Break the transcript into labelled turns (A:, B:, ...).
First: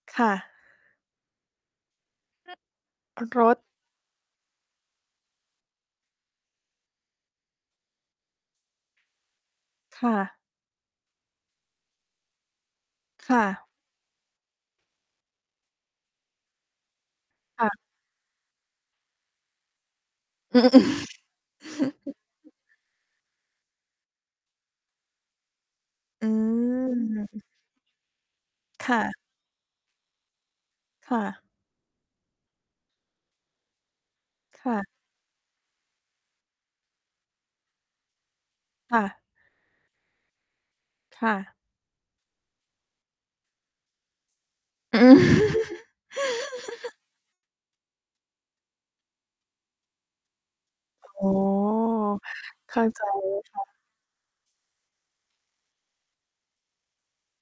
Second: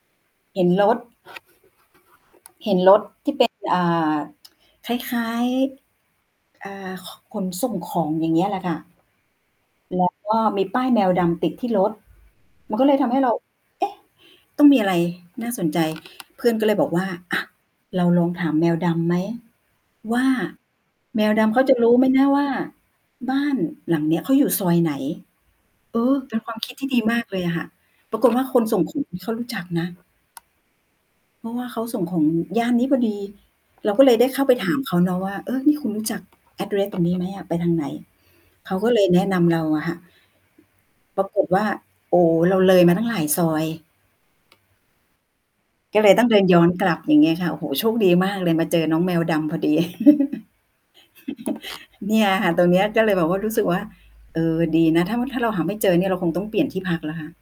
A: ค่ะ
B: เห็นรถ เห็นรถ
A: ร
B: ที่ เ
A: ร
B: ป็น
A: ถ
B: อ่า คล้าย ๆ อ่า ค ขนส่งของ อย่างเงี้ยแหละค่ะ แ
A: ค
B: ล้
A: ่
B: ว ก
A: ะ
B: ็มีป้ายแมวดำติดที่รถ มันก็เลยทำให้เร
A: ค
B: า
A: ่ะ
B: เอ๊ะ ต้องมีอะไรน่าสนใจ เพื่อนก็เลยบอกว่า "อะ
A: ค่ะ
B: เราลองถามแมวดำไหม? ว่า แมวดำเขาจะรู้ไหมนะว่า บ้านหลังเนี้ย เขาอยู่ซอยไหน?" เออ
A: อื
B: เป็นความคิด ที่ดีมากเล
A: ม
B: ยอะค่ะ ปรากฏว่า คนส่ง
A: ค
B: ขอ
A: ่
B: ง
A: ะ
B: นี่ เขารู้จักนะ
A: ค่ะ
B: เพราะว่าเขาส่งของย่านนี้พอดี เราก็เลยได้เข้าไป
A: ค
B: ถ
A: ่
B: าม
A: ะ
B: เขาเนาะว่า "เออ นี่คุณรู้จัก address ตรง นี้ไหมอะ? ไปทางไหน?" เขาก็
A: ค
B: เล
A: ่
B: ย
A: ะ
B: แนะนำเราอะค่ะ ป
A: ค
B: รา
A: ่
B: กฏ
A: ะ
B: ว่า โอ้ เราเลยมาตั้งหลายซอย ก็เลยต้องเดินย้อนกลับ อย่างงี้ค่ะ โอ้โฮ โชคดีมากเลย มาเจอน้องแมวดำพอดี
A: อ๋อ
B: เนี่ยค่ะ ตรง
A: เ
B: เ
A: ข
B: น
A: ้
B: ี้
A: า
B: ย ก
A: ใจ
B: ็เลยแบ
A: เ
B: บ
A: ล
B: ว่า
A: ย
B: รู้
A: ค
B: ส
A: ่
B: ึ
A: ะ
B: กว่า เออ ดีนะ ถ้า ม ถ้าเราหาไม่เจอเนี่ย เราคงต้องเปลี่ยนที่พักแล้วค่ะ